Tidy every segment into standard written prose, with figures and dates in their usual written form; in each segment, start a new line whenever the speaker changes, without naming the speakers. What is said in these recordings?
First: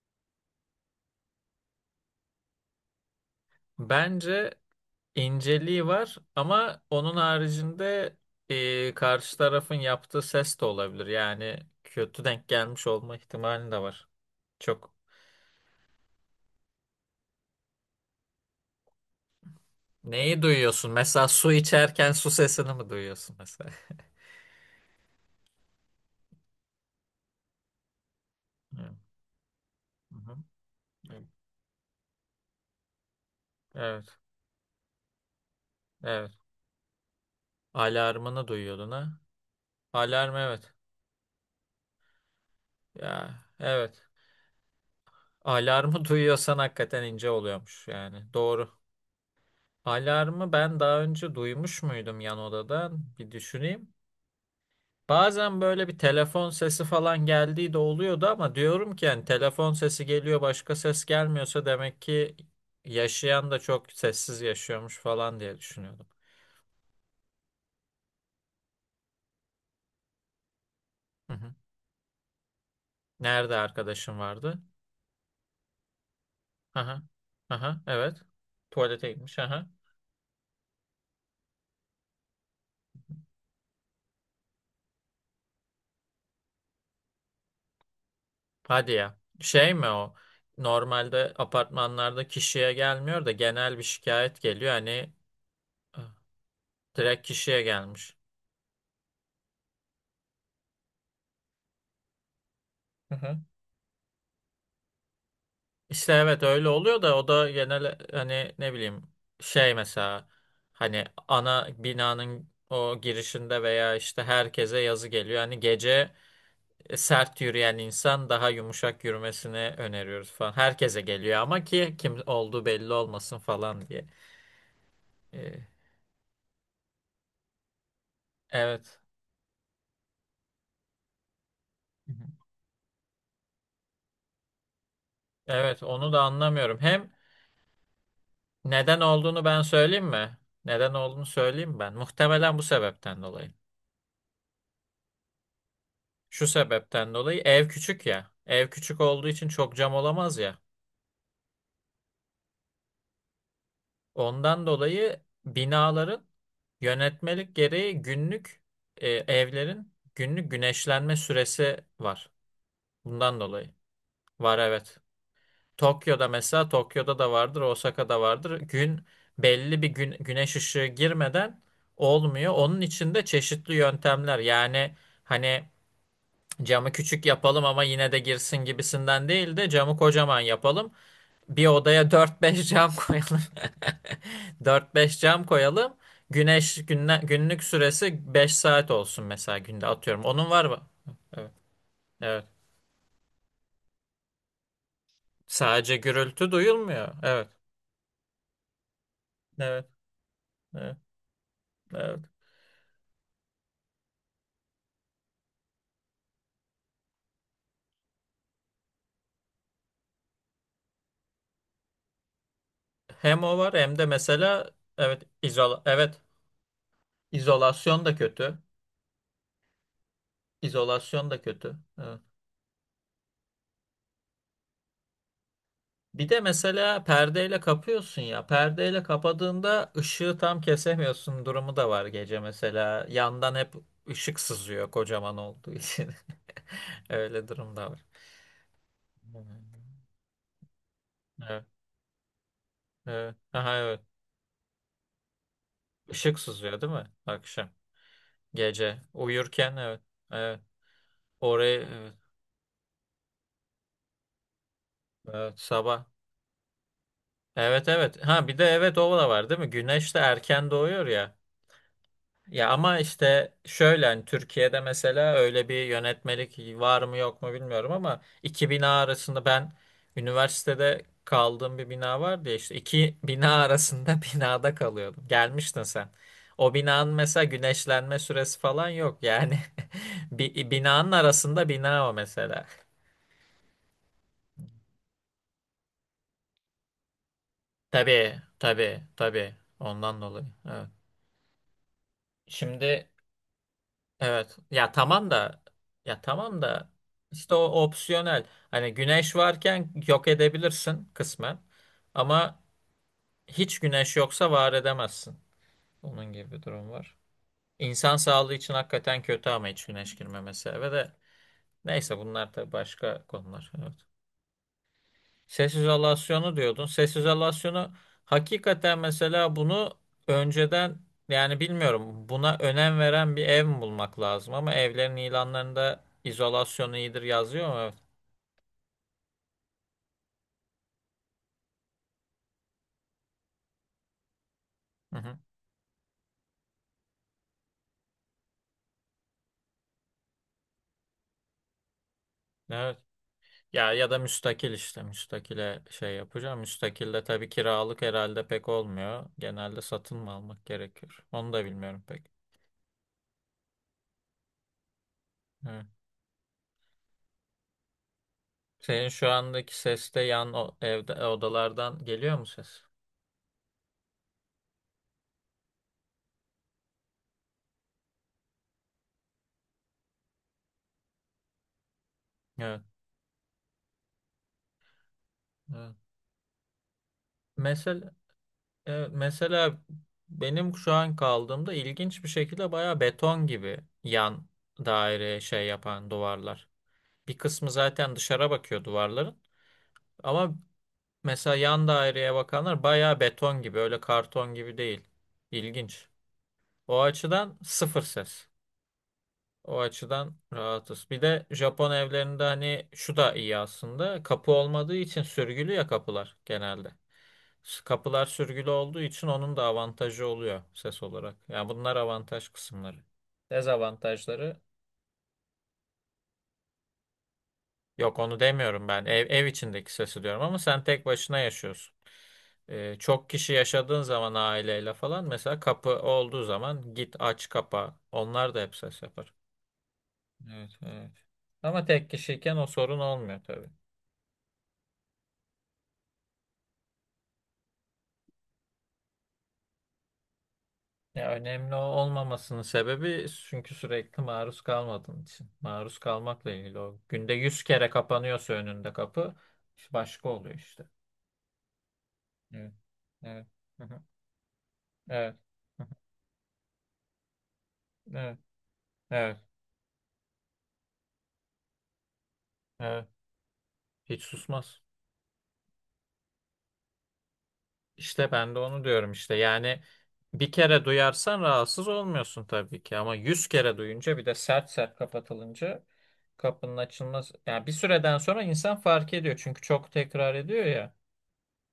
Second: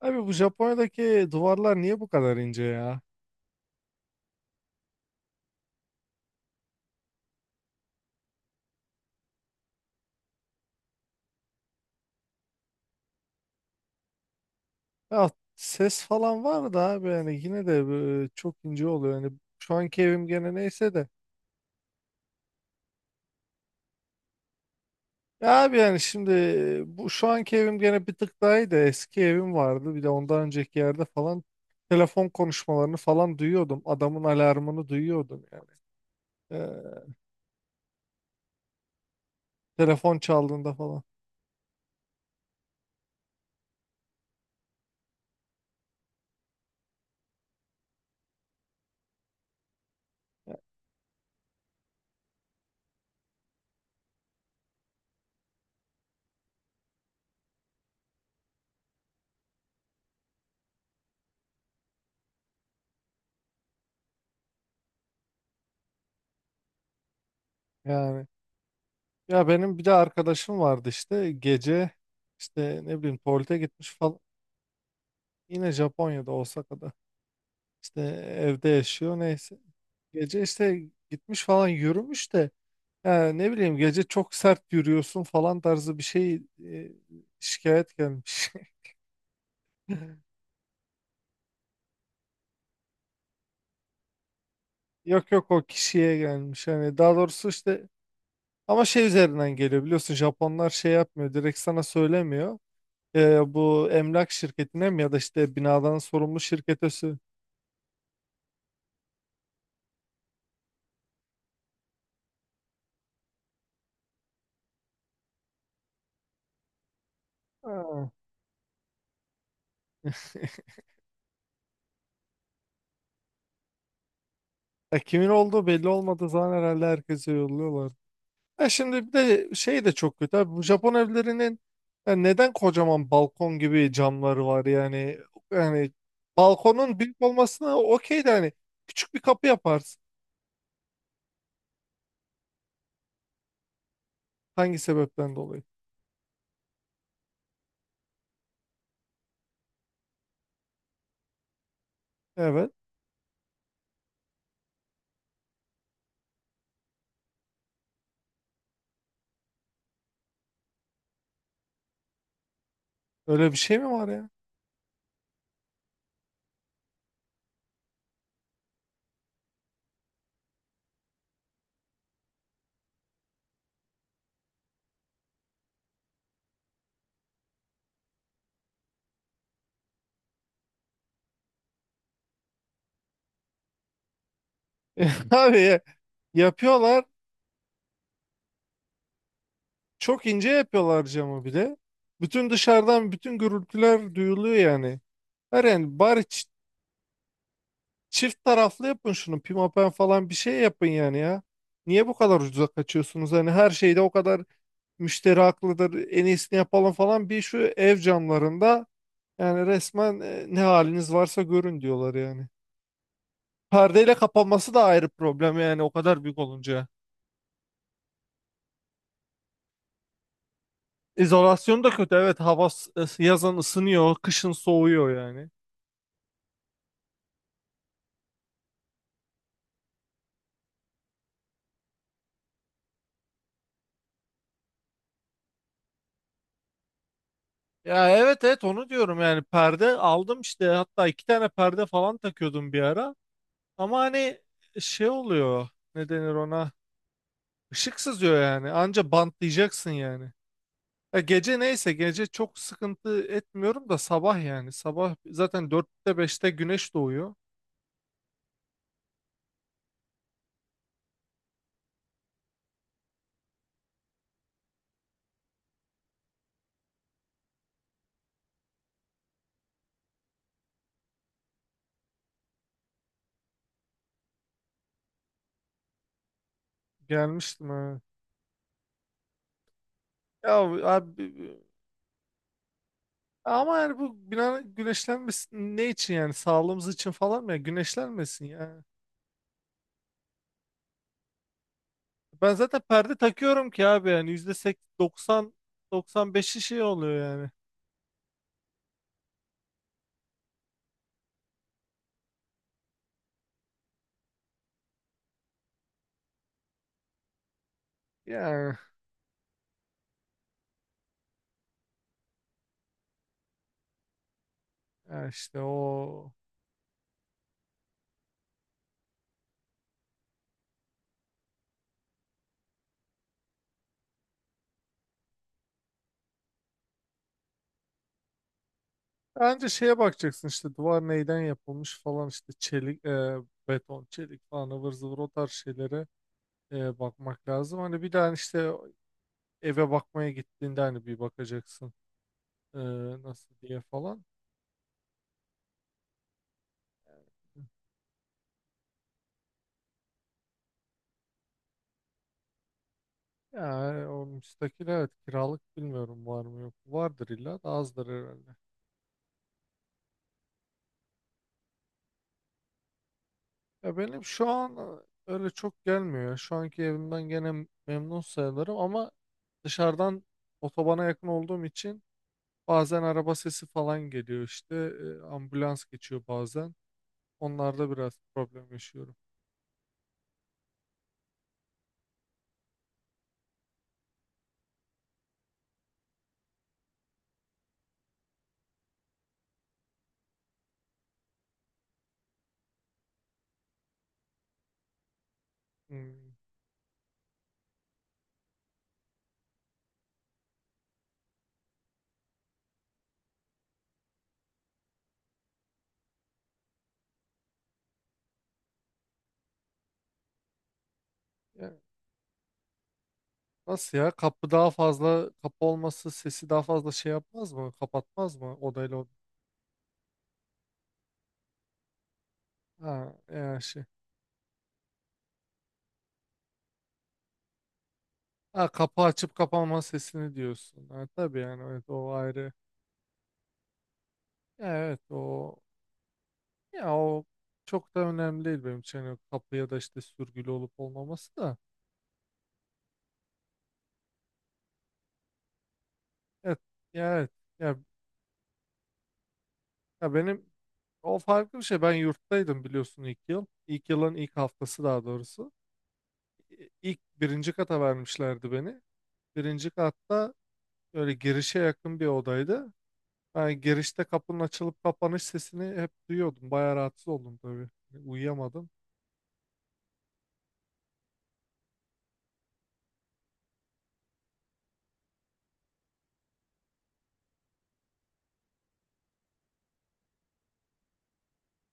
Abi bu Japonya'daki duvarlar niye bu kadar ince ya?
Bence inceliği var ama onun haricinde karşı tarafın yaptığı ses de olabilir. Yani kötü denk gelmiş olma ihtimali de var. Çok
Ya ses falan var da abi yani yine de çok ince oluyor. Yani şu anki evim
neyi
gene
duyuyorsun?
neyse de.
Mesela su içerken su sesini mi duyuyorsun mesela?
Ya abi yani şimdi bu şu anki evim gene bir tık daha iyi de
Evet.
eski evim vardı. Bir de
Hı hı.
ondan önceki yerde falan telefon konuşmalarını falan duyuyordum.
Evet.
Adamın alarmını duyuyordum yani.
Evet.
Ee,
Alarmını duyuyordun ha?
telefon
Alarm evet.
çaldığında falan
Ya evet. Alarmı duyuyorsan hakikaten ince oluyormuş yani. Doğru. Alarmı ben daha önce duymuş muydum yan odadan? Bir düşüneyim. Bazen böyle bir telefon sesi falan geldiği de oluyordu ama diyorum ki yani telefon sesi geliyor başka ses gelmiyorsa demek ki yaşayan da çok sessiz yaşıyormuş falan diye düşünüyordum.
yani. Ya benim bir de arkadaşım vardı
Hı
işte
hı.
gece işte ne bileyim
Nerede
tuvalete gitmiş
arkadaşım
falan.
vardı?
Yine Japonya'da Osaka'da.
Aha. Aha,
İşte
evet.
evde
Tuvalete
yaşıyor
gitmiş.
neyse.
Aha.
Gece işte gitmiş falan yürümüş de ya ne bileyim gece çok sert yürüyorsun falan tarzı bir şey şikayet gelmiş.
Hadi ya. Şey mi o? Normalde apartmanlarda kişiye gelmiyor da genel bir şikayet geliyor. Hani
Yok yok o
eh,
kişiye gelmiş hani daha
direkt
doğrusu
kişiye
işte
gelmiş.
ama şey üzerinden geliyor biliyorsun Japonlar şey yapmıyor direkt sana söylemiyor. E, bu emlak şirketine mi ya da işte binadan
İşte
sorumlu
evet öyle
şirkete
oluyor da o da genel hani ne bileyim şey mesela hani ana binanın o girişinde veya işte herkese yazı geliyor. Hani gece sert yürüyen
Ha.
insan daha yumuşak yürümesini öneriyoruz falan. Herkese geliyor ama ki kim olduğu belli olmasın falan diye.
Ya kimin olduğu
Ee,
belli olmadığı zaman herhalde herkese yolluyorlar. Ya
evet.
şimdi bir de şey de çok kötü abi. Bu Japon evlerinin
Hı
ya
hı.
neden kocaman balkon gibi camları var yani?
Evet
Yani
onu da anlamıyorum.
balkonun
Hem
büyük olmasına okey de hani
neden
küçük bir
olduğunu
kapı
ben
yaparsın.
söyleyeyim mi? Neden olduğunu söyleyeyim ben. Muhtemelen bu sebepten dolayı.
Hangi sebepten dolayı?
Şu sebepten dolayı ev küçük ya. Ev küçük olduğu için çok cam olamaz ya.
Evet.
Ondan dolayı binaların yönetmelik gereği günlük evlerin günlük güneşlenme süresi var. Bundan
Öyle bir
dolayı.
şey mi var ya?
Var evet. Tokyo'da mesela Tokyo'da da vardır, Osaka'da vardır. Gün belli bir gün, güneş ışığı girmeden olmuyor. Onun için de çeşitli yöntemler. Yani hani camı küçük yapalım ama yine de girsin gibisinden değil de camı kocaman yapalım. Bir odaya dört beş cam koyalım. Dört beş cam
Abi
koyalım. Güneş
yapıyorlar.
günlük süresi 5 saat olsun mesela günde atıyorum.
Çok ince
Onun var mı?
yapıyorlar camı
Evet.
bile.
Evet.
Bütün dışarıdan bütün gürültüler duyuluyor yani. Her
Sadece
yani bari
gürültü duyulmuyor. Evet.
çift taraflı yapın şunu.
Evet.
Pimapen falan bir şey yapın
Evet.
yani ya. Niye bu
Evet.
kadar ucuza kaçıyorsunuz? Hani her şeyde o kadar müşteri haklıdır. En iyisini yapalım falan. Bir şu ev camlarında yani resmen ne haliniz varsa görün diyorlar yani.
Hem o var hem de
Perdeyle
mesela
kapanması da ayrı
evet
problem yani o
evet
kadar büyük olunca.
izolasyon da kötü. İzolasyon da kötü.
İzolasyon da kötü.
Evet.
Evet yazın ısınıyor, kışın soğuyor yani.
Bir de mesela perdeyle kapıyorsun ya. Perdeyle kapadığında ışığı tam kesemiyorsun durumu da var gece mesela. Yandan hep ışık sızıyor kocaman olduğu için. Öyle durum da var.
Ya evet evet onu diyorum yani perde aldım işte hatta iki tane
Evet,
perde falan takıyordum bir ara.
evet. Aha,
Ama
evet.
hani şey oluyor. Ne denir
Işık
ona?
sızıyor değil mi? Akşam.
Işık sızıyor yani.
Gece.
Anca
Uyurken
bantlayacaksın
evet.
yani.
Evet.
Ya gece
Orayı
neyse
evet.
gece çok sıkıntı etmiyorum da sabah yani. Sabah
Evet,
zaten
sabah.
dörtte beşte güneş doğuyor.
Evet evet. Ha bir de evet o da var değil mi? Güneş de erken doğuyor ya. Ya ama işte şöyle hani Türkiye'de mesela öyle bir yönetmelik var mı yok mu bilmiyorum ama iki bina arasında ben üniversitede kaldığım bir bina vardı ya işte iki bina arasında binada kalıyordum. Gelmiştin sen. O binanın mesela
Gelmiştim ha.
güneşlenme süresi falan yok yani.
Ya
Bir binanın
abi
arasında bina o mesela.
ama yani bu bina güneşlenmesin ne için yani sağlığımız için falan mı ya
Tabii
güneşlenmesin ya.
tabii tabii ondan dolayı. Evet.
Ben zaten
Şimdi.
perde takıyorum ki abi yani yüzde
Evet.
seksen
Ya tamam
doksan
da ya
95'i
tamam
şey
da
oluyor yani.
işte o opsiyonel. Hani güneş varken yok edebilirsin kısmen. Ama hiç güneş yoksa var edemezsin. Onun gibi bir durum var. İnsan sağlığı için
Yani,
hakikaten kötü ama hiç güneş girmemesi eve de. Neyse bunlar da başka konular. Evet.
yani, işte
Ses
o
izolasyonu diyordun. Ses izolasyonu hakikaten mesela bunu önceden yani bilmiyorum buna önem veren bir ev mi bulmak lazım ama evlerin ilanlarında izolasyon iyidir yazıyor mu? Evet.
bence şeye bakacaksın işte duvar neyden yapılmış falan işte çelik, beton, çelik falan ıvır
Hı
zıvır o
hı.
tarz şeylere bakmak lazım. Hani bir daha işte eve bakmaya gittiğinde hani bir bakacaksın e,
Evet.
nasıl diye
Ya ya da
falan.
müstakil işte müstakile şey yapacağım. Müstakilde tabii kiralık herhalde pek olmuyor. Genelde satın mı almak gerekiyor? Onu da bilmiyorum pek.
Yani o müstakil evet kiralık
Evet.
bilmiyorum var mı yok mu? Vardır illa da azdır herhalde.
Senin şu andaki ses de evde odalardan geliyor mu ses?
Ya benim şu an öyle çok gelmiyor ya. Şu anki evimden gene memnun sayılırım ama dışarıdan otobana yakın olduğum için
Evet.
bazen araba sesi falan geliyor işte. Ambulans
Evet.
geçiyor bazen. Onlarda
Mesela
biraz problem
Evet,
yaşıyorum.
mesela benim şu an kaldığımda ilginç bir şekilde bayağı beton gibi yan daire şey yapan duvarlar. Bir kısmı zaten dışarı bakıyor duvarların ama mesela yan daireye bakanlar bayağı beton gibi öyle karton gibi değil. İlginç.
Hmm.
O açıdan sıfır ses. O açıdan rahatız. Bir de Japon evlerinde hani şu da iyi aslında. Kapı olmadığı için sürgülü ya kapılar genelde. Kapılar sürgülü olduğu için onun da avantajı oluyor ses olarak. Yani
Ya,
bunlar avantaj kısımları.
nasıl ya? Kapı
Dezavantajları
daha fazla, kapı olması sesi daha fazla şey yapmaz mı?
yok
Kapatmaz
onu
mı?
demiyorum
Odayla
ben.
od
Ev içindeki sesi diyorum ama sen tek başına yaşıyorsun. Ee,
Ha,
çok kişi
yani şey.
yaşadığın zaman aileyle falan mesela kapı olduğu zaman git aç kapa. Onlar da
Ha,
hep ses
kapı
yapar.
açıp kapanma sesini
Evet,
diyorsun. Ha,
evet.
tabii yani
Ama
evet
tek
o ayrı.
kişiyken o sorun olmuyor tabii.
Ya, evet o ya o çok da önemli değil benim için. Yani kapı ya da işte sürgülü olup
Ya
olmaması da.
önemli olmamasının sebebi çünkü sürekli maruz kalmadığın için. Maruz kalmakla
Evet.
ilgili o.
Ya, evet.
Günde yüz
Ya
kere kapanıyorsa önünde kapı işte
Ya
başka
benim
oluyor işte.
o farklı bir şey. Ben yurttaydım
Evet.
biliyorsun ilk
Evet.
yıl.
Hı
İlk
hı.
yılın ilk haftası daha
Evet.
doğrusu.
Hı hı.
İlk birinci kata
Evet.
vermişlerdi beni.
Evet.
Birinci katta böyle girişe yakın bir odaydı.
Evet.
Ben girişte
Hiç
kapının
susmaz.
açılıp kapanış sesini hep duyuyordum. Bayağı rahatsız oldum tabii. Hani
İşte ben de
uyuyamadım.
onu diyorum işte. Yani bir kere duyarsan rahatsız olmuyorsun tabii ki ama 100 kere duyunca bir de sert sert kapatılınca kapının açılmaz. Yani bir süreden sonra insan fark ediyor çünkü çok tekrar ediyor ya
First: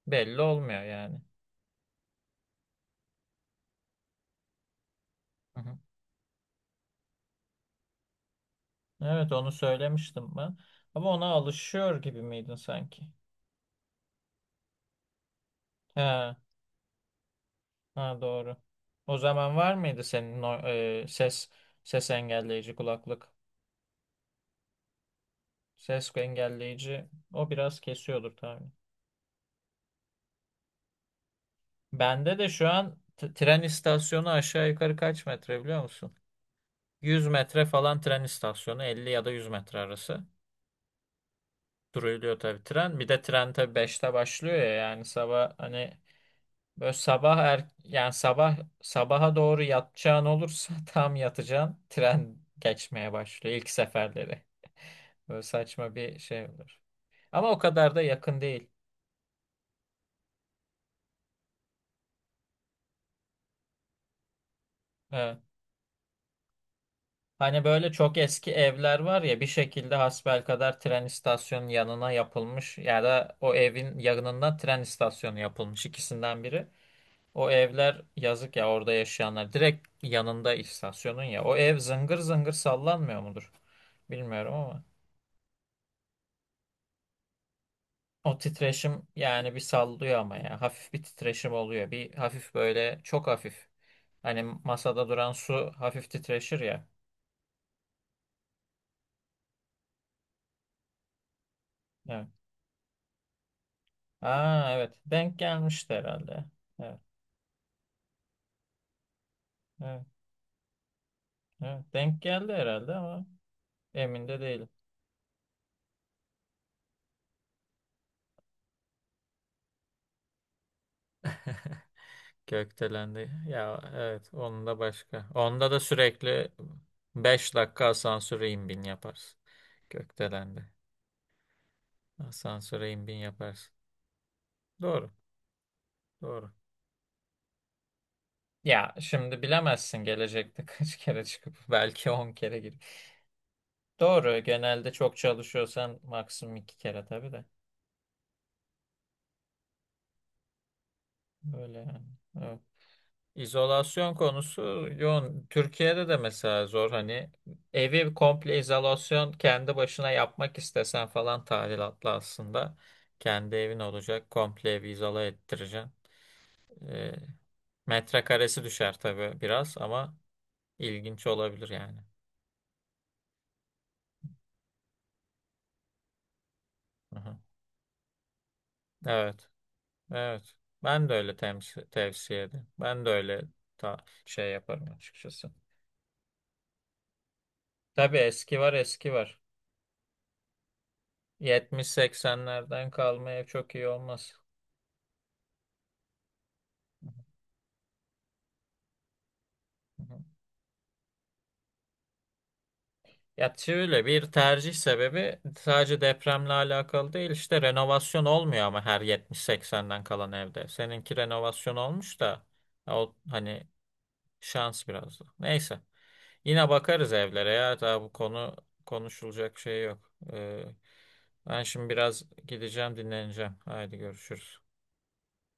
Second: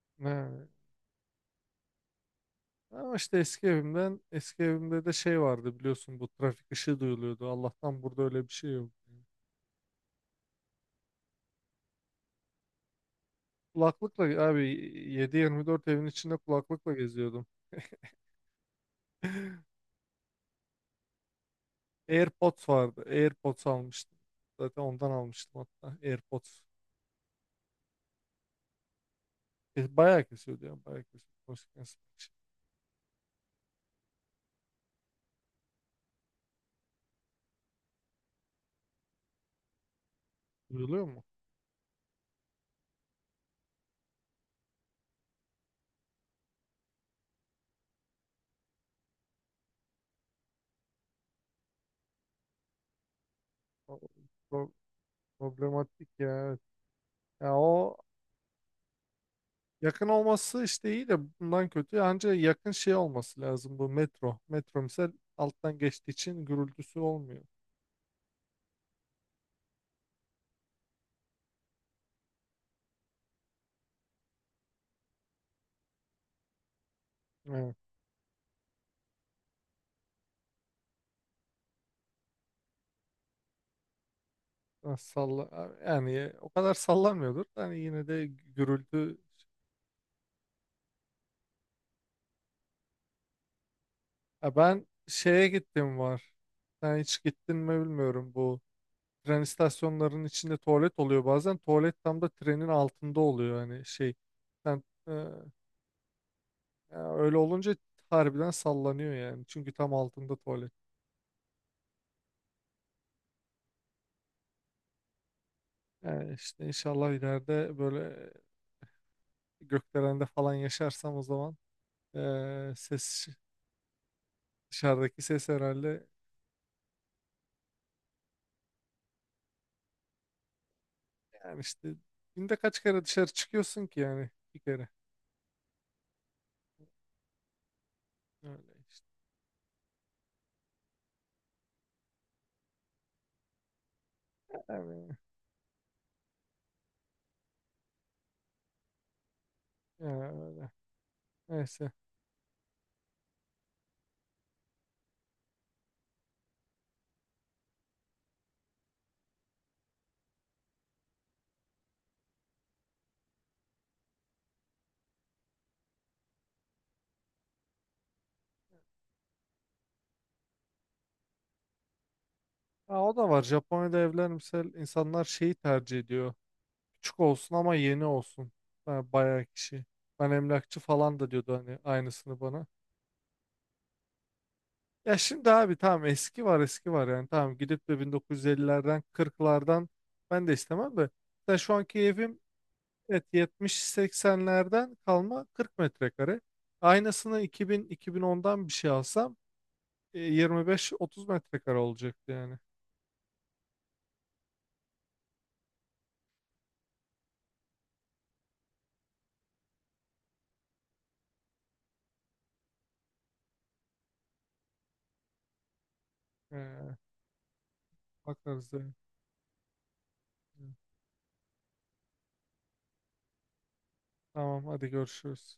belli
Ne-
olmuyor yani.
Ama işte eski evimden, eski evimde de şey
Hı hı.
vardı biliyorsun bu trafik ışığı duyuluyordu. Allah'tan burada öyle bir şey yok.
Evet onu söylemiştim ben. Ama ona alışıyor gibi miydin sanki?
Kulaklıkla abi 7 dört evin
He,
içinde kulaklıkla geziyordum.
ha doğru. O zaman var mıydı senin o, ses
AirPods
engelleyici
vardı.
kulaklık?
AirPods almıştım. Zaten ondan almıştım hatta.
Ses
AirPods.
engelleyici o biraz kesiyordur tabii.
E, bayağı kesiyordu ya. Bayağı kesiyordu. Konuşurken sıkıntı şey
Bende de şu an tren istasyonu aşağı yukarı kaç metre biliyor musun? 100 metre falan tren istasyonu 50 ya da 100 metre arası.
duyuluyor mu?
Duruluyor tabii tren. Bir de tren tabii 5'te başlıyor ya yani sabah hani böyle sabah yani sabah sabaha doğru yatacağın olursa tam yatacağın tren geçmeye başlıyor ilk
O-
seferleri.
pro-
Böyle saçma
Problematik
bir
ya.
şey
Evet.
olur. Ama
Ya
o kadar
o
da yakın değil.
yakın olması işte iyi de bundan kötü. Ancak yakın şey olması lazım bu metro. Metro misal
Evet.
alttan geçtiği için gürültüsü olmuyor.
Hani böyle çok eski evler var ya bir şekilde hasbelkader tren istasyonunun yanına yapılmış ya da o evin yanından tren istasyonu yapılmış ikisinden biri. O
Evet.
evler yazık ya orada yaşayanlar direkt yanında istasyonun ya o ev zıngır zıngır sallanmıyor mudur? Bilmiyorum ama
Ha, Salla yani o kadar sallamıyordur. Yani yine de
o titreşim
gürültü.
yani bir sallıyor ama ya hafif bir titreşim oluyor bir hafif böyle çok hafif. Hani
Ya ben
masada duran
şeye
su
gittim
hafif
var.
titreşir ya.
Sen hiç gittin mi bilmiyorum bu. Tren istasyonlarının içinde tuvalet oluyor bazen. Tuvalet tam
Evet.
da trenin altında oluyor yani şey.
Aa
Sen,
evet
e,
denk gelmişti herhalde. Evet.
ya öyle olunca harbiden sallanıyor yani. Çünkü tam
Evet.
altında tuvalet.
Evet, denk geldi herhalde ama emin de değilim.
Yani işte inşallah ileride böyle gökdelende falan yaşarsam o zaman ses
Gökdelendi. Ya evet onun da
dışarıdaki
başka.
ses
Onda da
herhalde
sürekli 5 dakika asansöre in bin yaparsın. Gökdelendi.
yani işte günde kaç
Asansöre in
kere
bin
dışarı
yaparsın.
çıkıyorsun ki yani bir kere.
Doğru. Doğru.
Öyle
Ya
işte.
şimdi bilemezsin gelecekte kaç kere çıkıp belki 10 kere girip. Doğru genelde çok
Yani,
çalışıyorsan maksimum 2 kere tabii de.
yani, öyle.
Öyle
Neyse.
yani. İzolasyon konusu yoğun. Türkiye'de de mesela zor hani evi komple izolasyon kendi başına yapmak istesen falan tadilatlı aslında. Kendi evin olacak komple evi izole ettireceksin. Ee, metrekaresi düşer tabii biraz ama ilginç olabilir yani.
Ha, o da var. Japonya'da evler mesela insanlar şeyi tercih ediyor. Küçük
Hı-hı.
olsun ama yeni olsun. Ha, bayağı
Evet.
kişi. Ben
Evet.
emlakçı
Ben de
falan
öyle
da diyordu hani aynısını
tavsiye
bana.
ederim. Ben de öyle ta şey yaparım
Ya
açıkçası.
şimdi abi tamam eski var eski var yani tamam gidip de
Tabii eski var
1950'lerden
eski var.
40'lardan ben de istemem de. Mesela şu anki evim
70-80'lerden
evet
kalmaya çok iyi olmaz.
70-80'lerden kalma 40 metrekare. Aynısını 2000-2010'dan bir şey alsam
Hı hı.
e, 25-30 metrekare olacaktı yani.
Ya şöyle bir tercih sebebi sadece depremle alakalı değil işte renovasyon olmuyor ama her 70 seksenden kalan evde. Seninki renovasyon olmuş da ya o hani şans biraz da. Neyse yine
Ee,
bakarız evlere ya daha bu konu
bakarız yani.
konuşulacak şey yok. Ben şimdi biraz gideceğim dinleneceğim. Haydi görüşürüz.
Tamam hadi görüşürüz.